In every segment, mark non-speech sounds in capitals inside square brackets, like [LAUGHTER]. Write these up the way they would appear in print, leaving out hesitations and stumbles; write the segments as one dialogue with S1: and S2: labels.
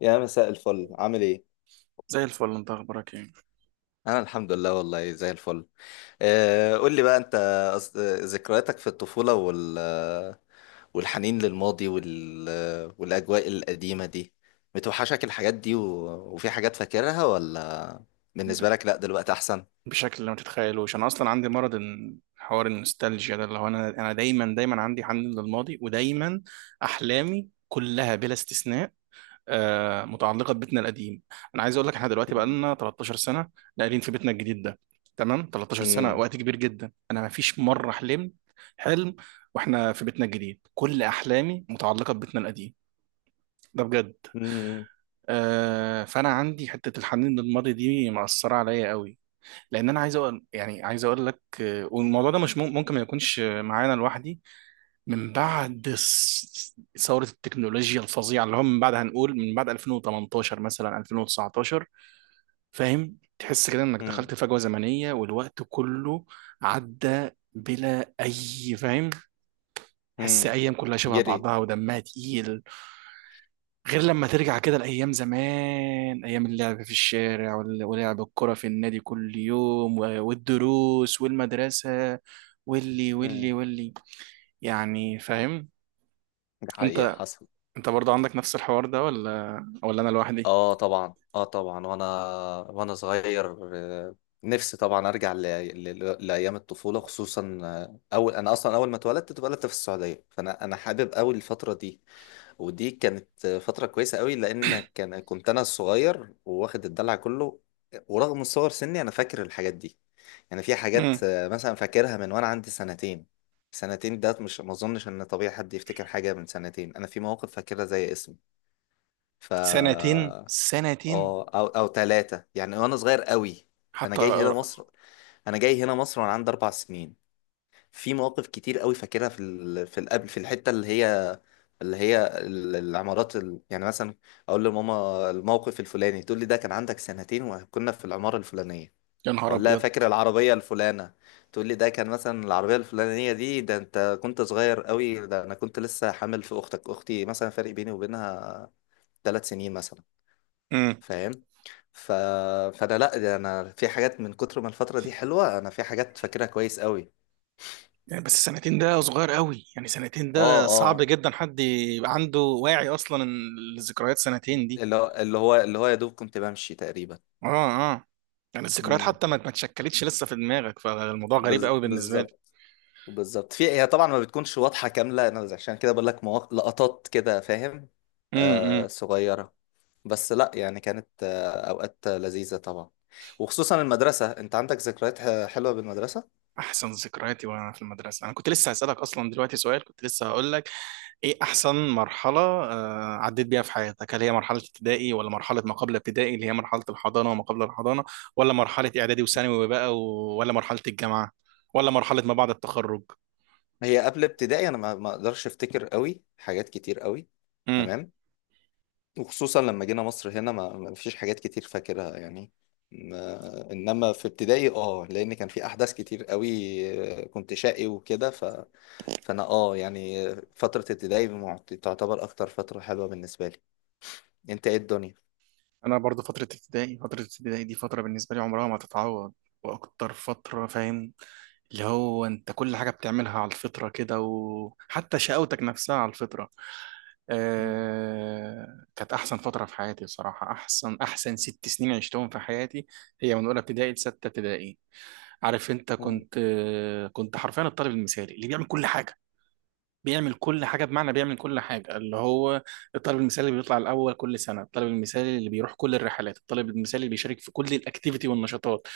S1: يا مساء الفل، عامل ايه؟
S2: زي الفل، انت اخبارك ايه؟
S1: انا الحمد لله والله زي الفل. قول لي بقى انت. ذكرياتك في الطفولة والحنين للماضي والاجواء القديمة دي، بتوحشك الحاجات دي وفي حاجات فاكرها ولا، بالنسبة لك لا دلوقتي احسن؟
S2: بشكل ما تتخيلوش انا اصلا عندي مرض. حوار النوستالجيا ده اللي هو انا دايما عندي حنين للماضي، ودايما احلامي كلها بلا استثناء متعلقه ببيتنا القديم. انا عايز اقول لك احنا دلوقتي بقى
S1: [LAUGHS]
S2: لنا 13 سنة سنه ناقلين في بيتنا الجديد ده. تمام، 13 سنة سنه
S1: مم.
S2: وقت كبير جدا. انا ما فيش مره حلمت حلم واحنا في بيتنا الجديد. كل احلامي متعلقه ببيتنا القديم ده بجد.
S1: مم.
S2: فانا عندي حته الحنين للماضي دي مأثره عليا قوي، لان انا عايز اقول، يعني عايز اقول لك، والموضوع ده مش ممكن ما يكونش معانا لوحدي. من بعد ثوره التكنولوجيا الفظيعه اللي هو من بعد، هنقول من بعد 2018 مثلا، 2019، فاهم؟ تحس كده انك
S1: مم.
S2: دخلت فجوه زمنيه والوقت كله عدى بلا اي، فاهم؟ حس
S1: مم.
S2: ايام كلها شبه
S1: جري.
S2: بعضها ودمها تقيل، غير لما ترجع كده لايام زمان، ايام اللعب في الشارع ولعب الكرة في النادي كل يوم والدروس والمدرسة، واللي
S1: مم.
S2: واللي واللي، يعني، فاهم؟
S1: دي حقيقة
S2: انت،
S1: حصل.
S2: انت برضو عندك نفس الحوار ده ولا ولا انا لوحدي؟
S1: اه، طبعا، اه، طبعا، وانا وانا صغير، نفسي طبعا ارجع لايام الطفوله خصوصا، انا اصلا اول ما اتولدت في السعوديه. فانا حابب قوي الفتره دي. ودي كانت فتره كويسه قوي لان كنت انا الصغير وواخد الدلع كله. ورغم صغر سني انا فاكر الحاجات دي. يعني في حاجات،
S2: امم،
S1: مثلا فاكرها من وانا عندي سنتين. سنتين ده مش، ما اظنش ان طبيعي حد يفتكر حاجه من سنتين. انا في مواقف فاكرها زي اسمي. ف
S2: سنتين، سنتين.
S1: اه، او ثلاثة يعني وانا صغير قوي. انا
S2: حتى
S1: جاي هنا
S2: أرقى.
S1: مصر انا جاي هنا مصر وانا عندي 4 سنين. في مواقف كتير قوي فاكرها في في القبل، في الحتة اللي هي العمارات يعني مثلا اقول لماما الموقف الفلاني، تقول لي ده كان عندك سنتين وكنا في العمارة الفلانية.
S2: يا نهار
S1: اقول لها،
S2: ابيض.
S1: فاكر العربية الفلانة؟ تقول لي ده كان مثلا العربية الفلانية دي، ده انت كنت صغير قوي، ده انا كنت لسه حامل في اختك، اختي مثلا، فرق بيني وبينها 3 سنين مثلا.
S2: امم.
S1: فاهم؟ ف... فانا لا، ده انا في حاجات من كتر ما الفتره دي حلوه انا في حاجات فاكرها كويس قوي.
S2: يعني بس سنتين ده صغير قوي، يعني سنتين
S1: اه،
S2: ده صعب
S1: اه،
S2: جدا حد يبقى عنده واعي اصلا ان الذكريات سنتين دي.
S1: اللي هو يا دوب كنت بمشي تقريبا.
S2: اه اه. يعني الذكريات
S1: امم.
S2: حتى ما اتشكلتش لسه في دماغك، فالموضوع غريب قوي بالنسبه لي.
S1: بالظبط، بالظبط، في هي طبعا ما بتكونش واضحه كامله، انا عشان كده بقول لك لقطات كده، فاهم؟
S2: امم.
S1: صغيره. بس لا، يعني كانت اوقات لذيذه طبعا. وخصوصا المدرسه، انت عندك ذكريات حلوه بالمدرسه؟
S2: احسن ذكرياتي وانا في المدرسه. انا كنت لسه هسالك اصلا دلوقتي سؤال، كنت لسه هقول لك ايه احسن مرحلة عديت بيها في حياتك؟ هل هي مرحلة ابتدائي، ولا مرحلة ما قبل ابتدائي اللي هي مرحلة الحضانة وما قبل الحضانة، ولا مرحلة اعدادي وثانوي بقى ولا مرحلة الجامعة، ولا مرحلة ما بعد التخرج؟
S1: هي قبل ابتدائي انا ما اقدرش افتكر قوي حاجات كتير قوي.
S2: امم.
S1: تمام، وخصوصا لما جينا مصر هنا ما فيش حاجات كتير فاكرها يعني. انما في ابتدائي اه، لان كان في احداث كتير قوي. كنت شقي وكده. فانا اه، يعني فترة ابتدائي تعتبر اكتر فترة حلوة بالنسبة لي. انت، ايه الدنيا؟
S2: انا برضو فترة ابتدائي. فترة ابتدائي دي فترة بالنسبة لي عمرها ما تتعوض، واكتر فترة، فاهم، اللي هو انت كل حاجة بتعملها على الفطرة كده، وحتى شقاوتك نفسها على الفطرة.
S1: [LAUGHS] مم.
S2: كانت أحسن فترة في حياتي بصراحة، أحسن ست سنين عشتهم في حياتي. هي من أولى ابتدائي لستة ابتدائي. عارف أنت،
S1: مم.
S2: كنت كنت حرفيا الطالب المثالي اللي بيعمل كل حاجة. بيعمل كل حاجة بمعنى بيعمل كل حاجة، اللي هو الطالب المثالي اللي بيطلع الأول كل سنة، الطالب المثالي اللي بيروح كل الرحلات، الطالب المثالي اللي بيشارك في كل الأكتيفيتي والنشاطات،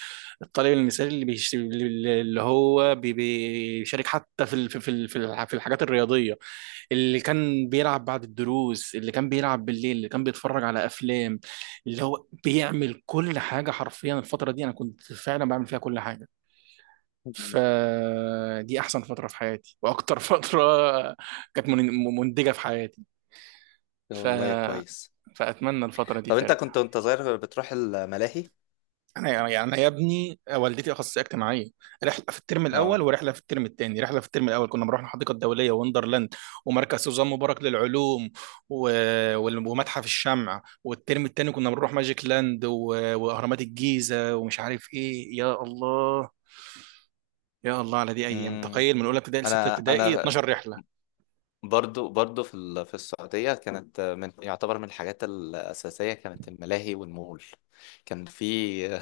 S2: الطالب المثالي اللي بيشارك حتى في في الحاجات الرياضية، اللي كان بيلعب بعد الدروس، اللي كان بيلعب بالليل، اللي كان بيتفرج على افلام، اللي هو بيعمل كل حاجه حرفيا. الفتره دي انا كنت فعلا بعمل فيها كل حاجه،
S1: مم.
S2: فدي احسن فتره في حياتي، واكتر [LAUGHS] فتره كانت منتجه في حياتي. ف...
S1: والله كويس.
S2: فاتمنى الفتره دي
S1: طب انت كنت
S2: ترجع.
S1: وانت صغير بتروح الملاهي؟
S2: انا يعني، يعني يا ابني، والدتي اخصائيه اجتماعيه. رحله في الترم الاول
S1: اه.
S2: ورحله في الترم الثاني. رحله في الترم الاول كنا بنروح الحديقه الدوليه، وندرلاند، ومركز سوزان مبارك للعلوم، و... ومتحف الشمع. والترم الثاني كنا بنروح ماجيك لاند، واهرامات الجيزه ومش عارف ايه. يا الله، يا الله على دي ايام.
S1: مم.
S2: تخيل، من اولى ابتدائي لسته
S1: انا
S2: ابتدائي
S1: انا
S2: 12 رحلة رحله.
S1: برضو في في السعودية كانت من، يعتبر من الحاجات الأساسية كانت الملاهي والمول. كان في.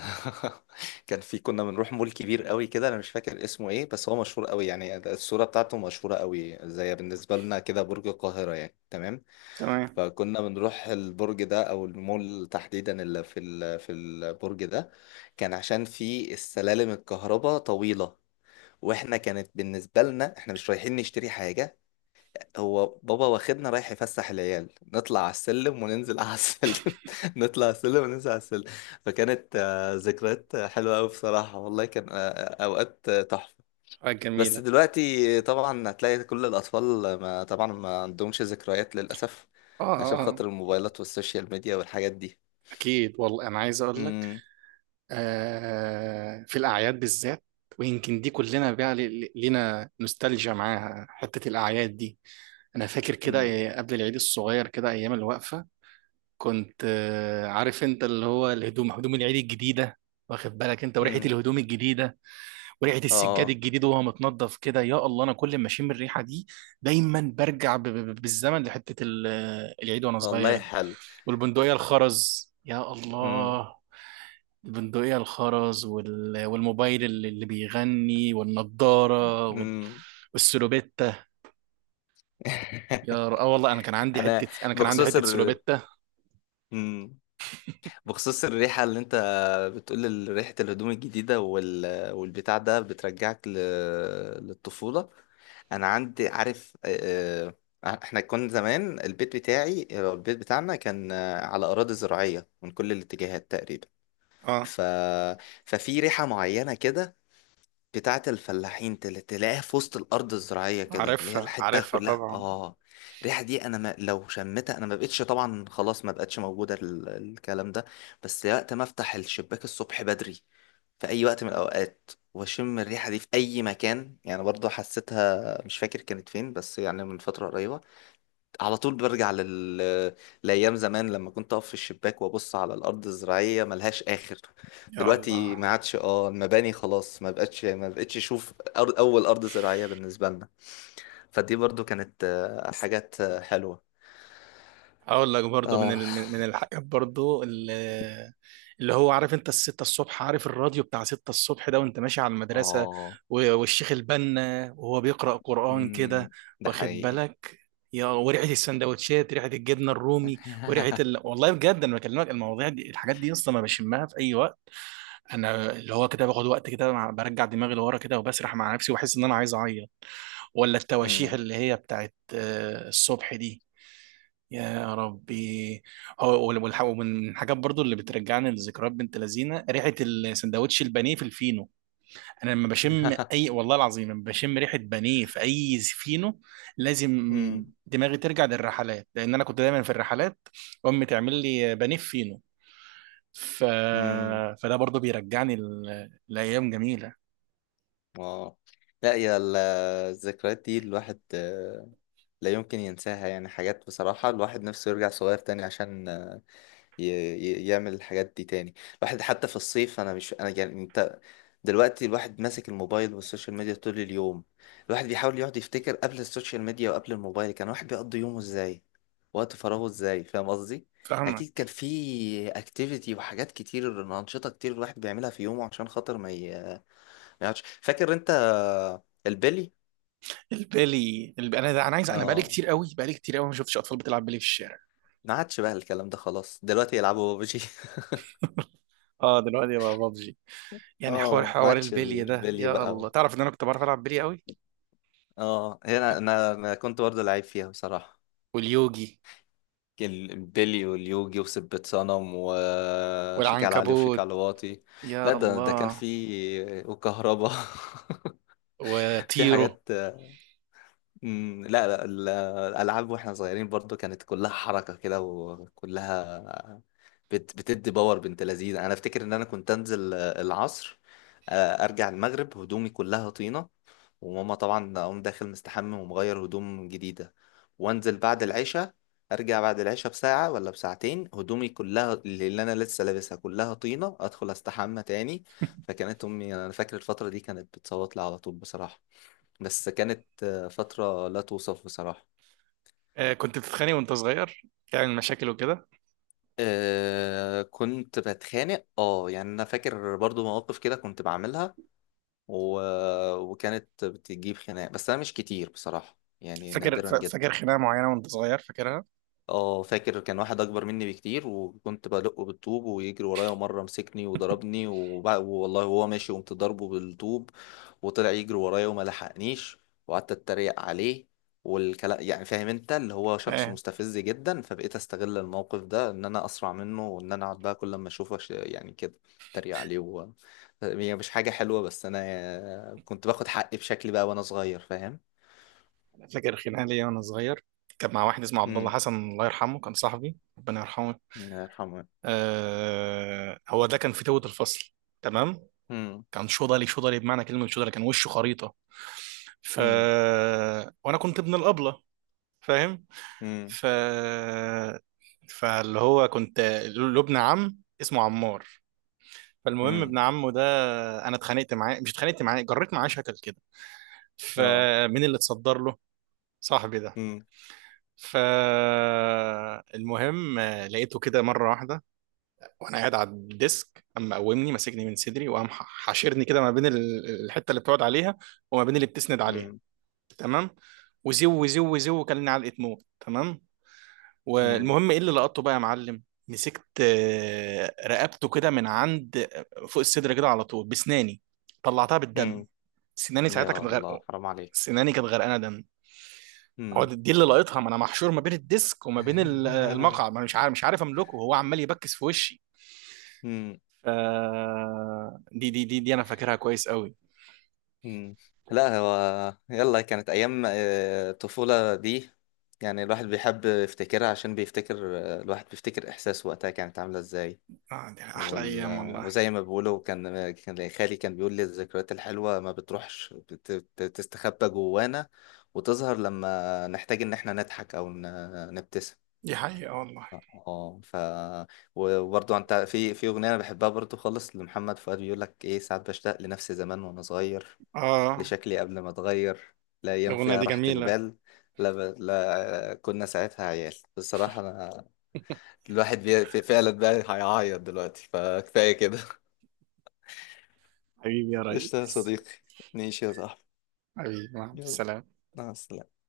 S1: [LAUGHS] كان في كنا بنروح مول كبير قوي كده، أنا مش فاكر اسمه إيه، بس هو مشهور قوي يعني الصورة بتاعته مشهورة قوي، زي بالنسبة لنا كده برج القاهرة يعني. تمام.
S2: تمام.
S1: فكنا بنروح البرج ده أو المول تحديدا اللي في في البرج ده. كان عشان في السلالم الكهرباء طويلة، واحنا كانت بالنسبه لنا احنا مش رايحين نشتري حاجه، هو بابا واخدنا رايح يفسح العيال، نطلع على السلم وننزل على السلم. [LAUGHS] نطلع على السلم وننزل على السلم. فكانت ذكريات حلوة أوي بصراحة. والله كان أوقات تحفة.
S2: حاجه
S1: بس
S2: جميله.
S1: دلوقتي طبعا هتلاقي كل الأطفال ما طبعا ما عندهمش ذكريات للأسف،
S2: اه
S1: عشان
S2: اه آه.
S1: خاطر الموبايلات والسوشيال ميديا والحاجات دي.
S2: اكيد والله. انا عايز اقول لك
S1: امم.
S2: في الأعياد بالذات، ويمكن دي كلنا بقى لينا نوستالجيا معاها حتة الأعياد دي. أنا فاكر كده
S1: امم.
S2: إيه، قبل العيد الصغير كده أيام الوقفة، كنت عارف أنت، اللي هو الهدوم، هدوم العيد الجديدة، واخد بالك أنت، وريحة
S1: امم.
S2: الهدوم الجديدة، وريحة السجاد
S1: اه،
S2: الجديد وهو متنضف كده. يا الله، أنا كل ما أشم الريحة دي دايما برجع بالزمن لحتة العيد وأنا صغير
S1: والله
S2: دي.
S1: حلو.
S2: والبندقية الخرز، يا
S1: امم.
S2: الله، البندقية الخرز والموبايل اللي اللي بيغني، والنضارة
S1: امم.
S2: والسلوبيتا.
S1: [LAUGHS]
S2: اه والله انا كان عندي
S1: انا،
S2: حتة، انا كان عندي
S1: بخصوص
S2: حتة
S1: ال
S2: سلوبيتا.
S1: مم. بخصوص الريحة اللي انت بتقول، ريحة الهدوم الجديدة والبتاع ده بترجعك للطفولة. انا عندي، عارف، احنا كنا زمان، البيت بتاعنا كان على اراضي زراعية من كل الاتجاهات تقريبا.
S2: اه،
S1: ف... ففي ريحة معينة كده بتاعة الفلاحين، تلاقيها في وسط الأرض الزراعية كده، اللي هي
S2: عارفها،
S1: الحتة
S2: عارفها
S1: كلها،
S2: طبعا.
S1: اه. الريحة دي أنا ما لو شمتها، أنا ما بقتش، طبعا خلاص ما بقتش موجودة الكلام ده. بس وقت ما أفتح الشباك الصبح بدري في أي وقت من الأوقات وأشم الريحة دي في أي مكان، يعني برضو حسيتها مش فاكر كانت فين بس، يعني من فترة قريبة، على طول برجع لأيام زمان، لما كنت أقف في الشباك وأبص على الأرض الزراعية ملهاش آخر.
S2: يا
S1: دلوقتي
S2: الله.
S1: ما عادش، اه، المباني خلاص، ما بقتش أشوف أول أرض زراعية بالنسبة لنا. فدي برضو كانت حاجات حلوة.
S2: هقول لك برضو من
S1: آه،
S2: الحاجات برضو اللي، اللي هو عارف انت الستة الصبح، عارف الراديو بتاع ستة الصبح ده وانت ماشي على المدرسة،
S1: آه.
S2: والشيخ البنا وهو بيقرأ قرآن كده،
S1: مم. ده
S2: واخد
S1: حقيقي.
S2: بالك؟ يا، وريحة السندوتشات، ريحة الجبنة الرومي، وريحة
S1: [LAUGHS]
S2: والله بجد انا بكلمك المواضيع دي الحاجات دي اصلا ما بشمها في اي وقت. انا اللي هو كده باخد وقت كده برجع دماغي لورا كده وبسرح مع نفسي واحس ان انا عايز اعيط. ولا التواشيح
S1: مم.
S2: اللي هي بتاعت الصبح دي، يا ربي. هو ومن الحاجات برضو اللي بترجعني لذكريات بنت لذينه، ريحه السندوتش البانيه في الفينو. انا لما بشم اي، والله العظيم، لما بشم ريحه بانيه في اي فينو لازم
S1: مم.
S2: دماغي ترجع للرحلات، لان انا كنت دايما في الرحلات، امي تعمل لي بانيه في فينو. ف...
S1: مم.
S2: فده برضو بيرجعني لايام جميله.
S1: [LAUGHS] آه. لا يا الذكريات دي الواحد لا يمكن ينساها، يعني حاجات بصراحة الواحد نفسه يرجع صغير تاني عشان، يعمل الحاجات دي تاني. الواحد حتى في الصيف، أنا مش، أنا يعني أنت، دلوقتي الواحد ماسك الموبايل والسوشيال ميديا طول اليوم. الواحد بيحاول يقعد يفتكر قبل السوشيال ميديا وقبل الموبايل كان الواحد بيقضي يومه إزاي، وقت فراغه إزاي، فاهم قصدي؟ أكيد
S2: فاهمك.
S1: كان في أكتيفيتي وحاجات كتير، أنشطة كتير الواحد بيعملها في يومه عشان خاطر ما يقعدش. فاكر أنت البلي؟
S2: انا انا عايز، انا بقالي
S1: آه،
S2: كتير قوي، بقالي كتير قوي ما شفتش اطفال بتلعب بالي في الشارع.
S1: ما عادش بقى الكلام ده خلاص، دلوقتي يلعبوا ببجي. [LAUGHS]
S2: [LAUGHS] اه دلوقتي بقى ببجي. يعني حوار
S1: اه، ما
S2: حوار
S1: عادش
S2: البلي ده،
S1: البلي
S2: يا
S1: بقى
S2: الله،
S1: و...
S2: تعرف ان انا كنت بعرف العب بلي قوي.
S1: اه، هنا
S2: اوكي.
S1: انا كنت برضه لعيب فيها بصراحة.
S2: واليوجي.
S1: كان البلي واليوجي وسبة صنم وشيك على علي وشيك
S2: والعنكبوت.
S1: على واطي. لا،
S2: يا
S1: ده كان
S2: الله.
S1: في وكهربا. [LAUGHS] في
S2: وطيرو.
S1: حاجات. مم، لا، لا. الألعاب واحنا صغيرين برضو كانت كلها حركة كده وكلها بتدي باور، بنت لذينه. انا افتكر ان انا كنت انزل العصر، ارجع المغرب هدومي كلها طينه، وماما طبعا اقوم داخل مستحمم ومغير هدوم جديده، وانزل بعد العشاء، ارجع بعد العشاء بساعه ولا بساعتين هدومي كلها اللي انا لسه لابسها كلها طينه، ادخل استحمى تاني. فكانت امي يعني، انا فاكر الفتره دي كانت بتصوت لي على طول بصراحه، بس كانت فتره لا توصف بصراحه.
S2: آه كنت بتتخانق وانت صغير، تعمل مشاكل وكده؟
S1: آه، كنت بتخانق، اه يعني انا فاكر برضو مواقف كده كنت بعملها و... وكانت بتجيب خناق، بس انا مش كتير بصراحة يعني،
S2: فاكر
S1: نادرا جدا.
S2: فاكر خناقه معينه وانت صغير، فاكرها؟
S1: اه، فاكر كان واحد اكبر مني بكتير وكنت بدقه بالطوب ويجري ورايا، ومره مسكني وضربني، والله هو ماشي قمت ضربه بالطوب وطلع يجري ورايا وما لحقنيش، وقعدت اتريق عليه والكلام. يعني فاهم انت، اللي هو شخص
S2: آه،
S1: مستفز جدا، فبقيت استغل الموقف ده ان انا اسرع منه، وان انا اقعد بقى كل ما اشوفه، يعني كده اتريق عليه. هي مش حاجه حلوه، بس انا كنت باخد حقي بشكلي بقى وانا صغير، فاهم.
S2: فاكر خناقه ليا وانا صغير، كان مع واحد اسمه عبد الله
S1: امم.
S2: حسن، الله يرحمه، كان صاحبي، ربنا يرحمه.
S1: الله يرحمه.
S2: آه، هو ده كان فتوة الفصل، تمام.
S1: امم.
S2: كان شوضلي، شوضلي بمعنى كلمه شوضلي، كان وشه خريطه. ف، وانا كنت ابن الابله، فاهم؟
S1: امم.
S2: ف، فاللي هو كنت له ابن عم اسمه عمار. فالمهم
S1: امم.
S2: ابن عمه ده، انا اتخانقت معاه، مش اتخانقت معاه، جريت معاه شكل كده.
S1: اه.
S2: فمين اللي اتصدر له؟ صاحبي ده.
S1: امم.
S2: فالمهم لقيته كده مره واحده، وانا قاعد على الديسك، اما قومني ماسكني من صدري، وقام حاشرني كده ما بين الحته اللي بتقعد عليها وما بين اللي بتسند عليها،
S1: امم.
S2: تمام؟ وزو وزو وزو وكلني علقه موت، تمام.
S1: امم.
S2: والمهم ايه اللي لقطته بقى يا معلم؟ مسكت رقبته كده من عند فوق الصدر كده على طول بسناني، طلعتها بالدم.
S1: امم.
S2: سناني ساعتها
S1: يا
S2: كانت غرقه،
S1: الله، حرام عليك.
S2: سناني كانت غرقانه دم. هو
S1: امم.
S2: دي اللي لقيتها، ما انا محشور ما بين الديسك وما بين
S1: [LAUGHS]
S2: المقعد، ما أنا مش عارف، مش عارف املكه، هو عمال يبكس في وشي.
S1: امم.
S2: ف، دي انا فاكرها كويس قوي.
S1: امم. لا، هو يلا، كانت ايام الطفولة دي، يعني الواحد بيحب يفتكرها عشان بيفتكر آه، الواحد بيفتكر احساس وقتها كانت عاملة ازاي.
S2: اه دي احلى
S1: وال...
S2: ايام
S1: آه،
S2: والله.
S1: وزي ما بيقولوا، كان خالي كان بيقول لي، الذكريات الحلوة ما بتروحش، بتستخبى جوانا وتظهر لما نحتاج ان احنا نضحك او نبتسم.
S2: دي حقيقة والله.
S1: اه. وبرضو انت، في اغنيه انا بحبها برضو خالص لمحمد فؤاد بيقول لك ايه، ساعات بشتاق لنفسي زمان وانا صغير،
S2: اه.
S1: لشكلي قبل ما اتغير، لا ايام
S2: الاغنية
S1: فيها
S2: دي
S1: راحه
S2: جميلة.
S1: البال. لا، لا كنا ساعتها عيال بصراحه. انا الواحد فعلا بقى هيعيط دلوقتي، فكفايه كده.
S2: حبيبي يا
S1: [LAUGHS] قشطه يا
S2: ريس.
S1: صديقي، ماشي يا صاحبي،
S2: حبيبي مع
S1: يلا،
S2: السلامة.
S1: مع السلامه.